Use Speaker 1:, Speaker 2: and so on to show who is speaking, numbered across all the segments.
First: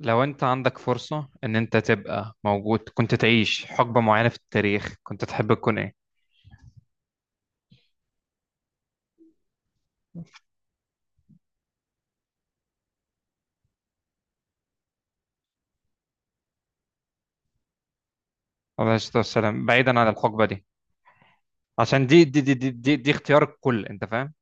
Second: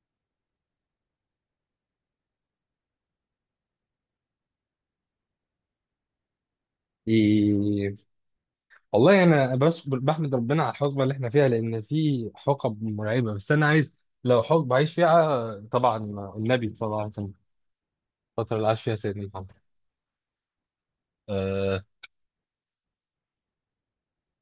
Speaker 1: لو انت عندك فرصة ان انت تبقى موجود كنت تعيش حقبة معينة في التاريخ، كنت تحب تكون ايه؟
Speaker 2: إيه. والله يعني انا بس بحمد ربنا على الحقبه اللي احنا فيها، لان في حقب مرعبه، بس انا عايز لو حقبه عايش فيها طبعا، النبي صلى الله عليه وسلم، الفتره اللي عاش
Speaker 1: عليه
Speaker 2: فيها
Speaker 1: الصلاة
Speaker 2: سيدنا محمد.
Speaker 1: والسلام. بعيدا عن الحقبة دي،
Speaker 2: آه.
Speaker 1: عشان دي اختيار الكل، انت فاهم؟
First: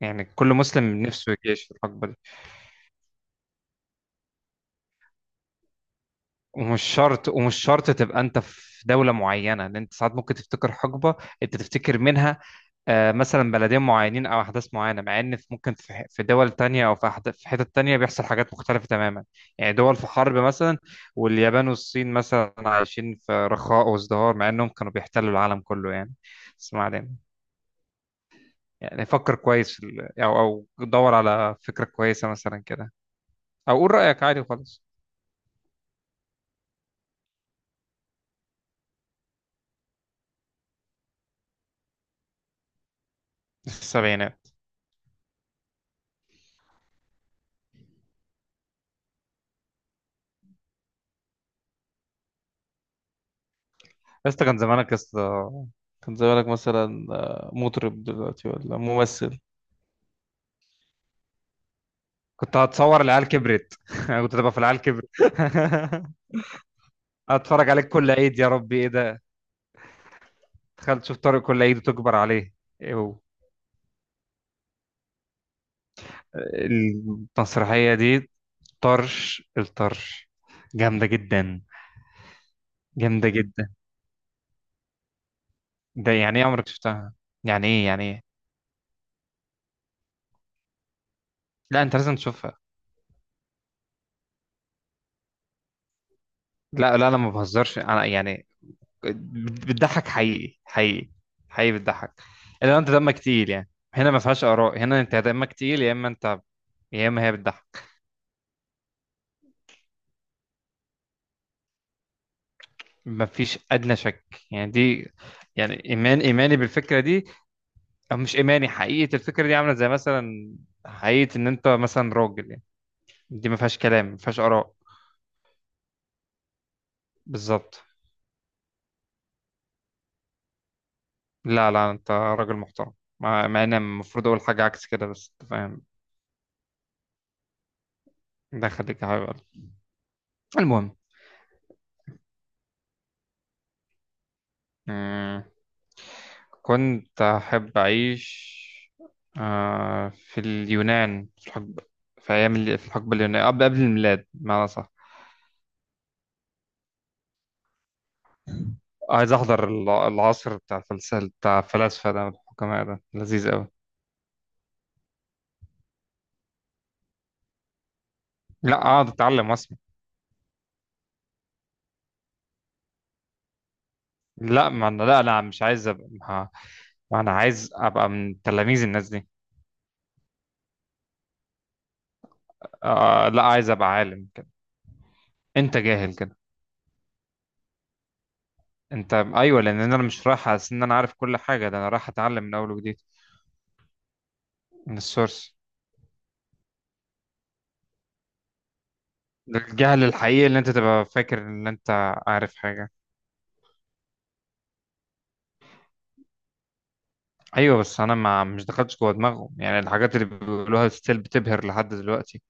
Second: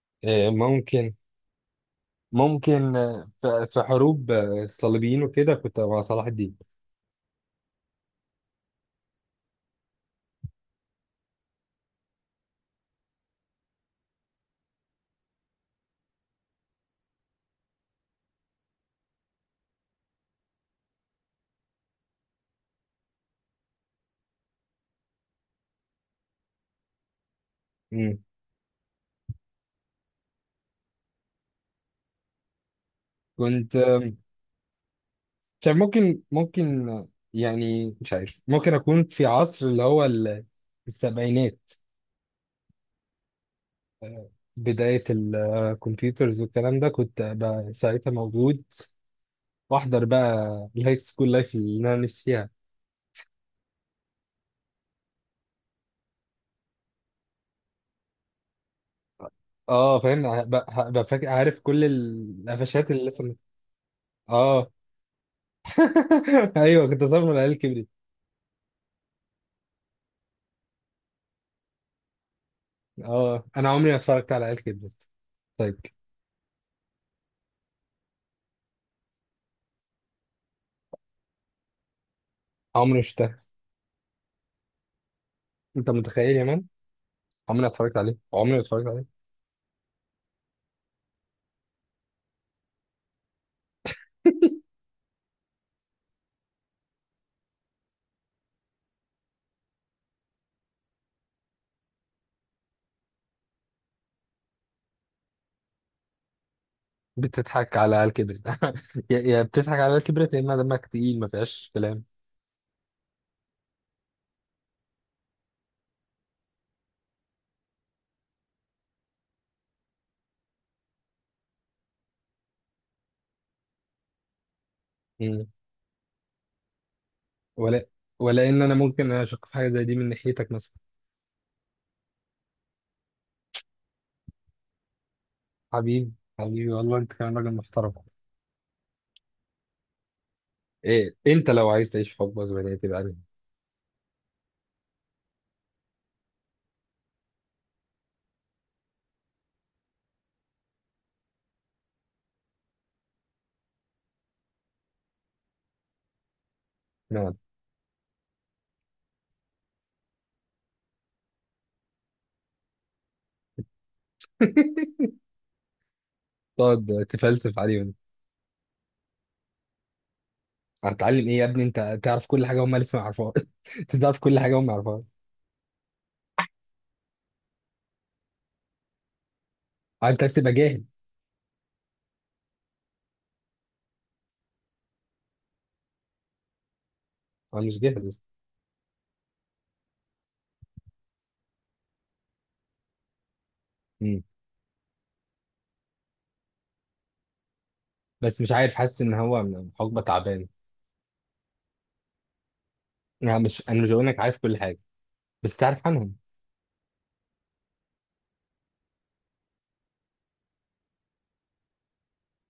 Speaker 1: يعني كل
Speaker 2: آه،
Speaker 1: مسلم
Speaker 2: ممكن.
Speaker 1: نفسه يعيش في الحقبة دي.
Speaker 2: ممكن، آه، في حروب، الصليبيين وكده، كنت مع صلاح الدين.
Speaker 1: ومش شرط تبقى انت في دولة معينة، لان انت ساعات ممكن تفتكر حقبة انت تفتكر منها. آه، مثلا بلدين معينين او احداث معينة، مع ان ممكن في دول تانية، او في حتت تانية بيحصل حاجات مختلفة تماما. يعني دول في حرب مثلا، واليابان والصين مثلا عايشين في رخاء وازدهار، مع انهم كانوا بيحتلوا العالم كله يعني. بس ما علينا.
Speaker 2: مم.
Speaker 1: يعني فكر كويس في ال- او او دور على فكرة كويسة مثلا كده،
Speaker 2: كنت،
Speaker 1: او قول رأيك عادي وخلاص.
Speaker 2: مش عارف. ممكن، يعني مش عارف، ممكن اكون في عصر اللي هو السبعينات،
Speaker 1: السبعينات؟
Speaker 2: بداية الكمبيوترز والكلام ده، كنت أبقى ساعتها موجود، وأحضر بقى الهاي سكول لايف اللي أنا نفسي فيها.
Speaker 1: يا اسطى كان زمانك، يا اسطى كان زمانك. مثلا آه، مطرب دلوقتي ولا ممثل؟
Speaker 2: أه، فاهم، هبقى فاكر، عارف كل
Speaker 1: كنت
Speaker 2: القفشات
Speaker 1: هتصور
Speaker 2: اللي
Speaker 1: العيال
Speaker 2: لسه.
Speaker 1: كبرت كنت هتبقى في
Speaker 2: أه.
Speaker 1: العيال كبرت
Speaker 2: أيوه، كنت صار من العيال
Speaker 1: هتفرج
Speaker 2: كبرت.
Speaker 1: عليك كل عيد، يا ربي ايه ده! تخيل تشوف طارق كل عيد وتكبر عليه، ايه هو!
Speaker 2: أه، أنا عمري ما اتفرجت على عيال كبرت. طيب.
Speaker 1: المسرحية دي طرش الطرش، جامدة جدا،
Speaker 2: عمري ما
Speaker 1: جامدة
Speaker 2: شفتها.
Speaker 1: جدا.
Speaker 2: أنت
Speaker 1: ده
Speaker 2: متخيل
Speaker 1: يعني
Speaker 2: يا
Speaker 1: ايه
Speaker 2: مان؟
Speaker 1: عمرك شفتها؟
Speaker 2: عمري ما
Speaker 1: يعني ايه
Speaker 2: اتفرجت
Speaker 1: يعني
Speaker 2: عليه،
Speaker 1: ايه!
Speaker 2: عمري ما اتفرجت عليه.
Speaker 1: لا انت لازم تشوفها. لا لا، انا ما بهزرش، انا يعني بتضحك حقيقي، حقيقي، حقيقي بتضحك. الا لو انت دمك تقيل، يعني هنا ما فيهاش اراء، هنا انت دمك تقيل يا اما انت، يا اما هي
Speaker 2: بتضحك على
Speaker 1: بتضحك.
Speaker 2: عيال كبرت. يا بتضحك على عيال كبرت، يا إما دمك تقيل، ما فيهاش كلام.
Speaker 1: ما فيش ادنى شك. يعني دي، يعني ايمان، ايماني بالفكره دي، او مش ايماني، حقيقه الفكره دي عامله زي مثلا حقيقه ان انت مثلا راجل يعني. دي ما فيهاش كلام، ما فيهاش اراء، بالظبط.
Speaker 2: ولا ولا ان انا ممكن اشك في حاجه زي دي من ناحيتك مثلا.
Speaker 1: لا لا، انت راجل محترم، مع ان المفروض اقول حاجه عكس كده، بس انت فاهم.
Speaker 2: حبيبي، حبيبي، والله انت كمان راجل محترم.
Speaker 1: ده خليك حبيب قلبي. المهم.
Speaker 2: ايه؟ انت لو عايز تعيش حب اسبانيه تبقى انهي؟
Speaker 1: مم. كنت أحب أعيش آه، في اليونان، في الحقبة، في الحقبة اليونانية، قبل الميلاد بمعنى صح.
Speaker 2: نعم.
Speaker 1: عايز أحضر العصر بتاع الفلسفة، بتاع الفلاسفة ده والحكماء، ده لذيذ أوي.
Speaker 2: تقعد تفلسف عليهم؟
Speaker 1: لا أقعد أتعلم وأسمع.
Speaker 2: هتتعلم ايه يا ابني؟ انت تعرف كل حاجه هم لسه ما يعرفوها. انت تعرف كل حاجه هم
Speaker 1: لا
Speaker 2: ما
Speaker 1: ما
Speaker 2: يعرفوها.
Speaker 1: أنا لا أنا مش عايز أبقى ما ما أنا عايز أبقى من تلاميذ الناس دي.
Speaker 2: آه، انت عايز تبقى جاهل.
Speaker 1: آه لا، عايز أبقى عالم كده. أنت جاهل كده.
Speaker 2: انا مش جاهل لسه.
Speaker 1: أنت أيوه، لأن أنا مش رايح أحس إن أنا عارف كل حاجة، ده أنا رايح أتعلم من أول وجديد،
Speaker 2: مم.
Speaker 1: من السورس.
Speaker 2: بس مش عارف، حاسس ان هو حقبه
Speaker 1: الجهل الحقيقي
Speaker 2: تعبان.
Speaker 1: اللي انت تبقى فاكر ان انت عارف حاجة.
Speaker 2: انا مش بقول انك عارف كل حاجه، بس تعرف عنهم.
Speaker 1: ايوه بس انا ما مش دخلتش جوه دماغه، يعني الحاجات اللي بيقولوها ستيل بتبهر لحد دلوقتي،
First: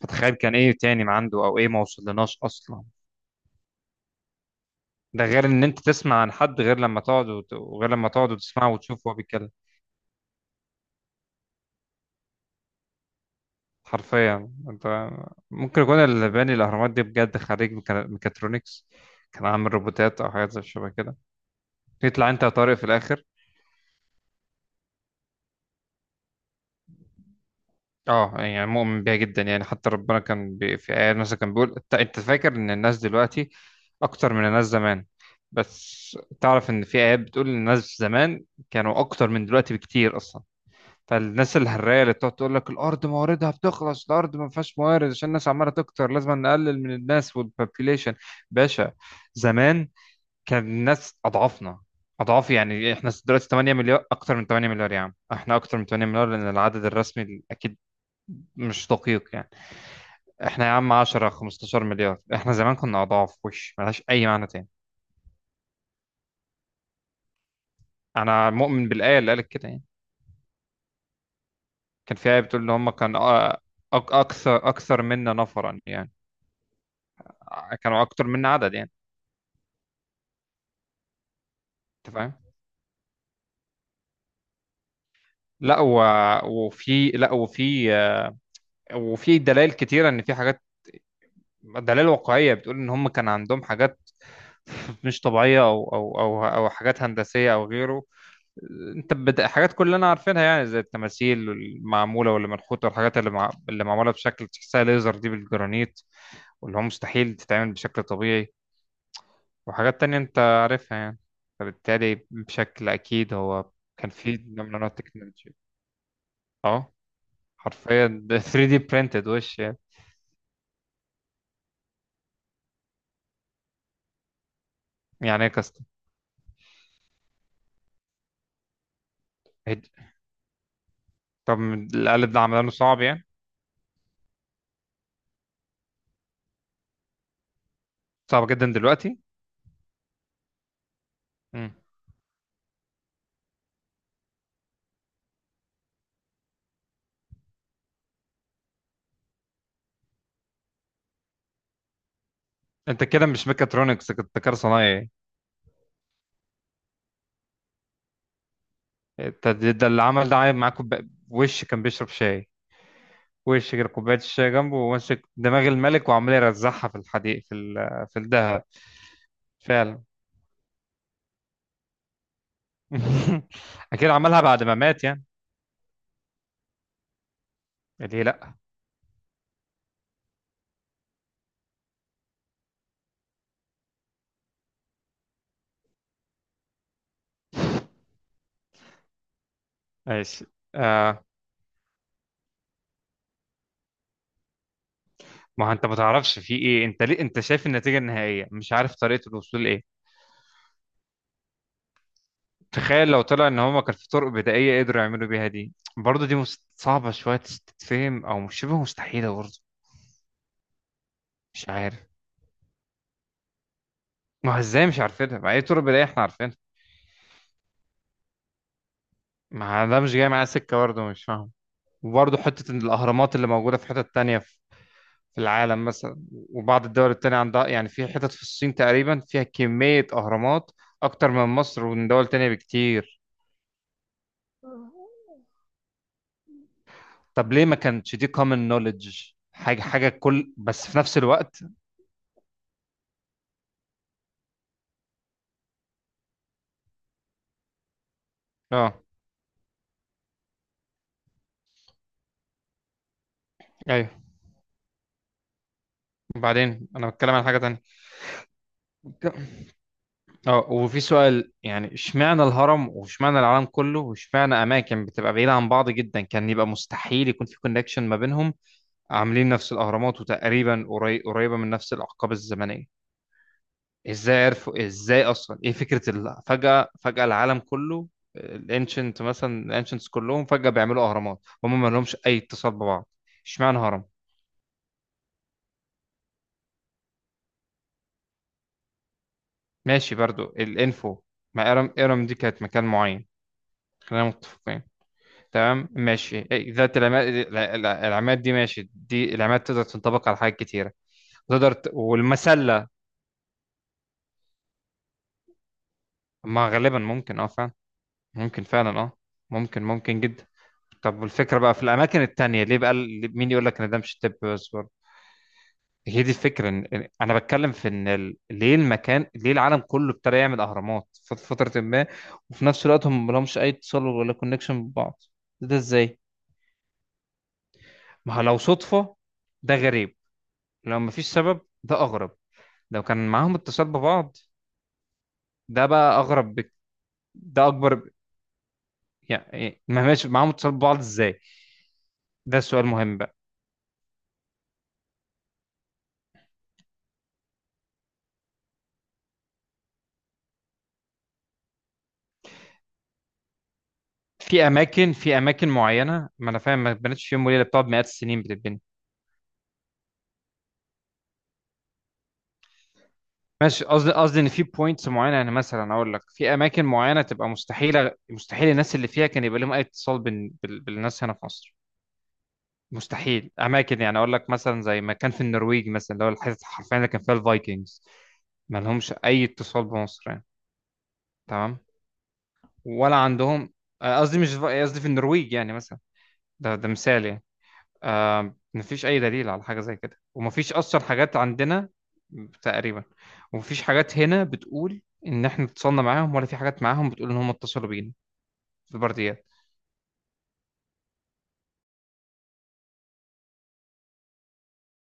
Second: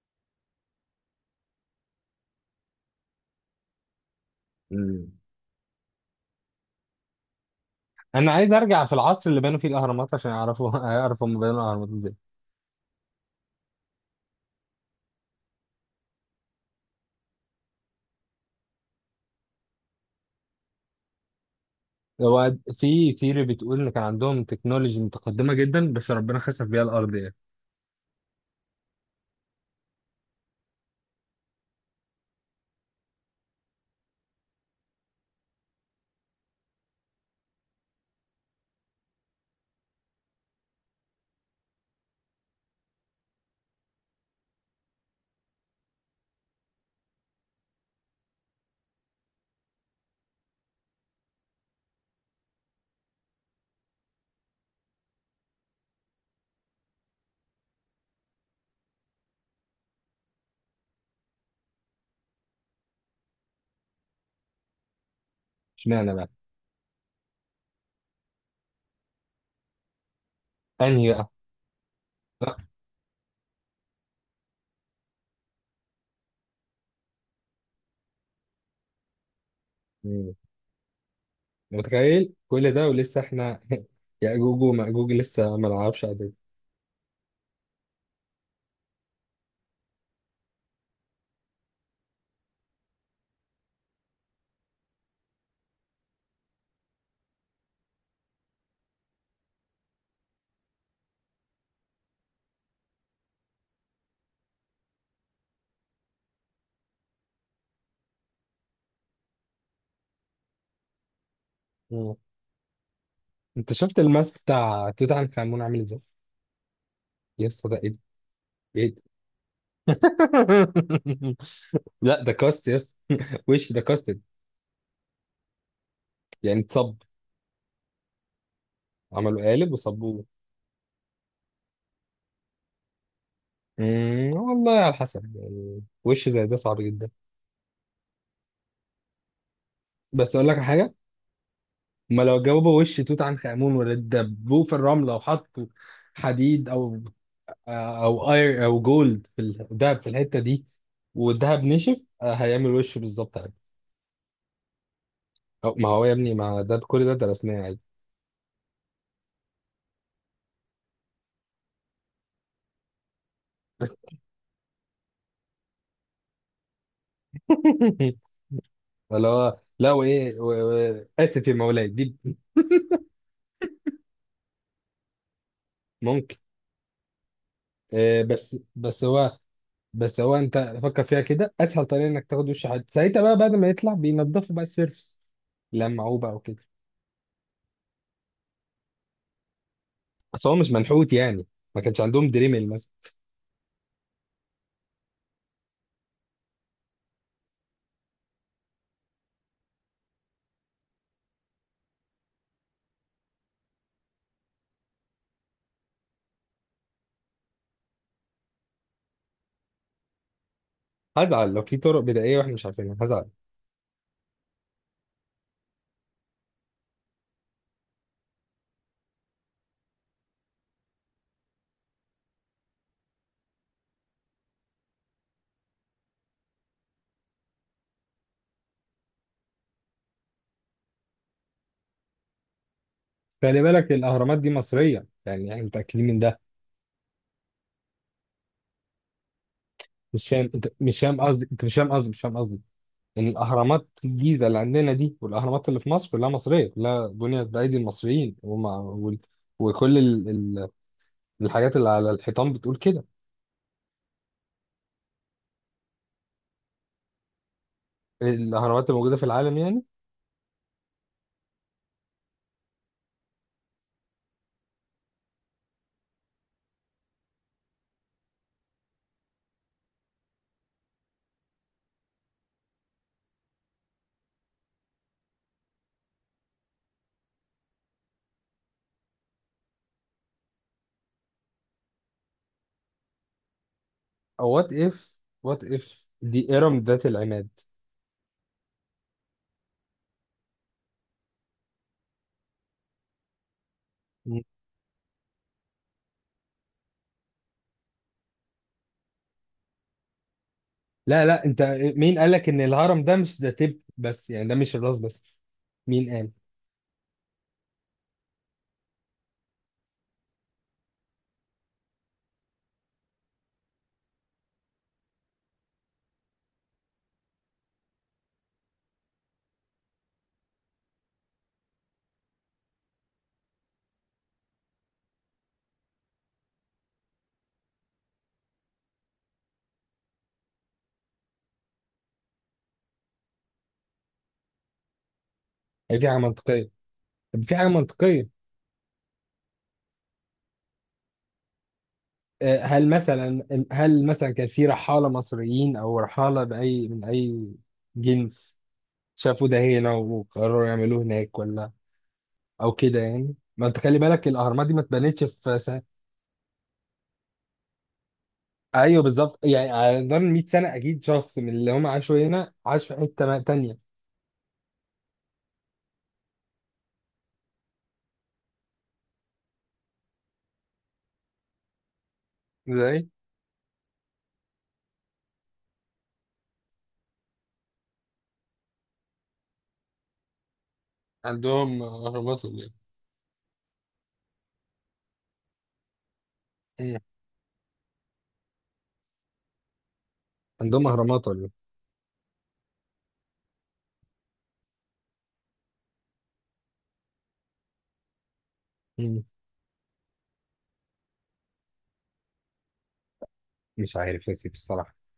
Speaker 1: فتخيل كان ايه تاني ما عنده او ايه ما وصلناش اصلا.
Speaker 2: مم.
Speaker 1: ده غير ان انت تسمع عن حد، غير لما تقعد وغير لما
Speaker 2: انا
Speaker 1: تقعد
Speaker 2: عايز
Speaker 1: وتسمعه
Speaker 2: ارجع في
Speaker 1: وتشوفه وهو
Speaker 2: العصر اللي
Speaker 1: بيتكلم.
Speaker 2: بنوا فيه الاهرامات عشان اعرف هم بنوا الاهرامات.
Speaker 1: حرفيا انت، ممكن يكون اللي باني الاهرامات دي بجد خريج ميكاترونكس، كان عامل روبوتات او حاجات زي شبه كده. يطلع انت يا
Speaker 2: هو
Speaker 1: طارق في
Speaker 2: في
Speaker 1: الاخر.
Speaker 2: ثيري بتقول ان كان عندهم تكنولوجي متقدمه جدا، بس ربنا خسف بيها الارض يعني.
Speaker 1: اه يعني مؤمن بيها جدا، يعني حتى ربنا كان بي في آيات مثلا كان بيقول، انت أنت فاكر ان الناس دلوقتي اكتر من الناس زمان، بس تعرف ان في آيات بتقول ان الناس زمان كانوا اكتر من دلوقتي بكتير اصلا. فالناس الهراية اللي بتقعد تقول لك الارض مواردها بتخلص، الارض ما فيهاش موارد عشان الناس عمالة تكتر، لازم نقلل من الناس والبوبيليشن، باشا زمان كان الناس اضعافنا، اضعاف. يعني احنا دلوقتي 8 مليار، اكتر من 8 مليار، يا عم احنا اكتر من 8 مليار، لان العدد الرسمي اكيد مش دقيق يعني. احنا يا عم 10 15 مليار، احنا زمان كنا اضعاف، وش ملهاش اي معنى تاني.
Speaker 2: اشمعنى بقى؟
Speaker 1: انا مؤمن بالايه اللي قالت كده يعني.
Speaker 2: انهي بقى؟
Speaker 1: كان في ايه
Speaker 2: لا.
Speaker 1: بتقول ان هم كان اكثر اكثر منا نفرا يعني، كانوا اكتر منا عدد يعني،
Speaker 2: مم.
Speaker 1: انت
Speaker 2: متخيل
Speaker 1: فاهم.
Speaker 2: كل ده ولسه احنا. ياجوج وماجوج لسه ما
Speaker 1: لا و...
Speaker 2: نعرفش عدد.
Speaker 1: وفي لا وفي وفي دلائل كتيره ان في حاجات، دلائل واقعيه بتقول ان هم كان عندهم حاجات مش طبيعيه، او حاجات هندسيه او غيره. حاجات كلنا عارفينها يعني، زي التماثيل المعموله واللي منحوته، والحاجات اللي معموله بشكل تحسها ليزر دي بالجرانيت، واللي هو مستحيل تتعمل بشكل طبيعي، وحاجات تانية انت عارفها يعني.
Speaker 2: مم.
Speaker 1: فبالتالي بشكل اكيد هو
Speaker 2: انت شفت
Speaker 1: كان في
Speaker 2: الماسك
Speaker 1: نوع من انواع
Speaker 2: بتاع توت عنخ
Speaker 1: التكنولوجيا.
Speaker 2: امون عامل ازاي؟
Speaker 1: اه،
Speaker 2: يا اسطى، ده ايه ده؟
Speaker 1: حرفيا ده 3D
Speaker 2: ايه ده؟
Speaker 1: printed وش يعني.
Speaker 2: لا، ده كاست يس. وش ده كاستد،
Speaker 1: يعني ايه كاستم.
Speaker 2: يعني اتصب، عملوا قالب وصبوه.
Speaker 1: طب القالب ده عملانه صعب يعني،
Speaker 2: مم، والله على حسب يعني، وش زي ده صعب جدا.
Speaker 1: صعب جدا دلوقتي.
Speaker 2: بس اقول لك على حاجه،
Speaker 1: مم.
Speaker 2: ما لو جاوبوا وش توت عنخ آمون ولا دبوه في الرملة، وحطوا حديد أو اير أو جولد، في الدهب في الحتة دي، والدهب نشف، هيعمل وشه
Speaker 1: انت كده
Speaker 2: بالظبط
Speaker 1: مش
Speaker 2: عادي.
Speaker 1: ميكاترونكس، كنت كده صنايعي.
Speaker 2: أو ما هو يا ابني، ما ده كل ده درسناه عادي.
Speaker 1: انت ده اللي عمل ده عامل معاكم وش كان بيشرب شاي، وش كده كوباية الشاي جنبه وماسك دماغ الملك وعمال يرزعها في الحديد في الدهب.
Speaker 2: اللي هو، لا
Speaker 1: فعلا.
Speaker 2: وإيه، آسف يا مولاي دي.
Speaker 1: أكيد عملها بعد ما مات يعني.
Speaker 2: ممكن، آه،
Speaker 1: ليه لأ.
Speaker 2: بس بس هو بس هو أنت فكر فيها كده، أسهل طريقة إنك تاخد وش حد ساعتها بقى بعد ما يطلع، بينضفوا بقى السيرفس، لمعوه بقى وكده.
Speaker 1: ماشي.
Speaker 2: بس هو مش منحوت
Speaker 1: آه،
Speaker 2: يعني، ما كانش عندهم دريمل مثلا.
Speaker 1: ما هو أنت ما تعرفش في إيه، أنت ليه أنت شايف النتيجة النهائية، مش عارف طريقة الوصول لإيه. تخيل لو طلع إن هما كان في طرق بدائية قدروا يعملوا بيها دي برضه، صعبة شوية تتفهم، أو مش شبه مستحيلة برضه.
Speaker 2: هزعل لو
Speaker 1: مش
Speaker 2: في
Speaker 1: عارف.
Speaker 2: طرق بدائية واحنا مش عارفينها، هزعل.
Speaker 1: ما هو إزاي مش عارفينها، ما أي طرق بدائية إحنا عارفينها. ما ده مش جاي معايا سكة برضه، مش فاهم. وبرضه حتة إن الأهرامات اللي موجودة في حتت تانية في في العالم مثلا، وبعض الدول التانية عندها، يعني في حتت في الصين تقريبا فيها كمية أهرامات أكتر من مصر ومن دول تانية بكتير.
Speaker 2: بس خلي بالك الأهرامات دي مصرية، يعني احنا متأكدين من ده.
Speaker 1: طب ليه ما كانتش دي common knowledge، حاجة حاجة
Speaker 2: مش فاهم،
Speaker 1: كل
Speaker 2: انت
Speaker 1: بس في
Speaker 2: مش
Speaker 1: نفس
Speaker 2: فاهم قصدي،
Speaker 1: الوقت.
Speaker 2: انت مش فاهم قصدي، مش فاهم قصدي ان الأهرامات الجيزة اللي عندنا دي والأهرامات اللي في مصر كلها مصرية، كلها بنيت بأيدي المصريين
Speaker 1: اه.
Speaker 2: وكل الحاجات اللي على الحيطان بتقول كده.
Speaker 1: ايوه وبعدين انا بتكلم عن حاجة تانية.
Speaker 2: الأهرامات الموجودة في العالم يعني.
Speaker 1: اه، وفي سؤال يعني، اشمعنى الهرم، واشمعنى العالم كله، واشمعنى اماكن بتبقى بعيدة عن بعض جدا كان يبقى مستحيل يكون في كونكشن ما بينهم، عاملين نفس الأهرامات، وتقريبا قريبة من نفس الأحقاب الزمنية. إزاي عرفوا، إزاي أصلا، إيه فكرة فجأة العالم كله، الانشنت مثلا، الانشنتس كلهم فجأة بيعملوا أهرامات، هم ما لهمش أي اتصال ببعض. اشمعنى هرم.
Speaker 2: أو وات إف، وات إف دي إرم ذات العماد.
Speaker 1: ماشي برضو الإنفو. ما إرم دي كانت مكان معين، خلينا متفقين، تمام ماشي. إيه، ذات العماد، العماد دي ماشي، دي العماد تقدر تنطبق على حاجات كتيرة.
Speaker 2: لا، لا، انت، مين قالك ان
Speaker 1: والمسلة.
Speaker 2: الهرم ده مش ده تب بس يعني ده مش الراس بس؟ مين قال؟
Speaker 1: ما غالبا ممكن اه فعلا، ممكن فعلا اه، ممكن جدا. طب والفكرة بقى في الأماكن التانية، ليه بقى مين يقول لك إن ده مش طب بس برضه. هي دي الفكرة، أنا بتكلم في إن ليه المكان، ليه العالم كله ابتدى يعمل أهرامات في فترة ما، وفي نفس الوقت هم ملهمش أي اتصال ولا كونكشن ببعض، ده إزاي؟ ما هو لو صدفة ده غريب، لو مفيش سبب ده أغرب، لو كان معاهم اتصال ببعض ده
Speaker 2: هي في حاجة
Speaker 1: بقى أغرب
Speaker 2: منطقية، طب في
Speaker 1: ده
Speaker 2: حاجة
Speaker 1: أكبر
Speaker 2: منطقية.
Speaker 1: يعني ما ماشي، معاهم اتصال ببعض إزاي؟
Speaker 2: آه،
Speaker 1: ده سؤال
Speaker 2: هل
Speaker 1: مهم بقى.
Speaker 2: مثلا هل مثلا كان في رحالة مصريين أو رحالة بأي من أي جنس شافوا ده هنا وقرروا يعملوه هناك، ولا أو كده يعني؟ ما أنت خلي بالك الأهرامات
Speaker 1: في
Speaker 2: دي ما
Speaker 1: اماكن
Speaker 2: اتبنتش
Speaker 1: في
Speaker 2: في
Speaker 1: اماكن
Speaker 2: سنة.
Speaker 1: معينه، ما انا فاهم، ما اتبنتش في يوم وليله، بتقعد مئات السنين بتتبني.
Speaker 2: أيوه بالظبط، يعني على مدار 100 سنة أكيد شخص من اللي هم عاشوا هنا عاش في حتة تانية.
Speaker 1: ماشي، قصدي ان في بوينتس معينه، يعني مثلا اقول لك في اماكن معينه تبقى مستحيله، مستحيل الناس اللي فيها كان يبقى لهم اي اتصال بالناس هنا في مصر.
Speaker 2: ازاي؟
Speaker 1: مستحيل اماكن، يعني اقول لك مثلا زي ما كان في النرويج مثلا، اللي هو الحته حرفيا اللي كان فيها الفايكنجز، ما لهمش اي اتصال بمصر يعني. تمام،
Speaker 2: عندهم اهرامات ولا ايه؟
Speaker 1: ولا عندهم. قصدي مش قصدي في النرويج يعني مثلا، ده ده
Speaker 2: مم.
Speaker 1: مثال يعني. آه، مفيش أي دليل على حاجة زي كده، ومفيش
Speaker 2: عندهم
Speaker 1: أصلا
Speaker 2: أهرامات
Speaker 1: حاجات
Speaker 2: ولا إيه؟
Speaker 1: عندنا. تقريبا. ومفيش حاجات هنا بتقول إن إحنا اتصلنا معاهم، ولا في حاجات معاهم بتقول إن هم اتصلوا بينا، في
Speaker 2: مم.
Speaker 1: البرديات.
Speaker 2: مش عارف يا سيدي الصراحة.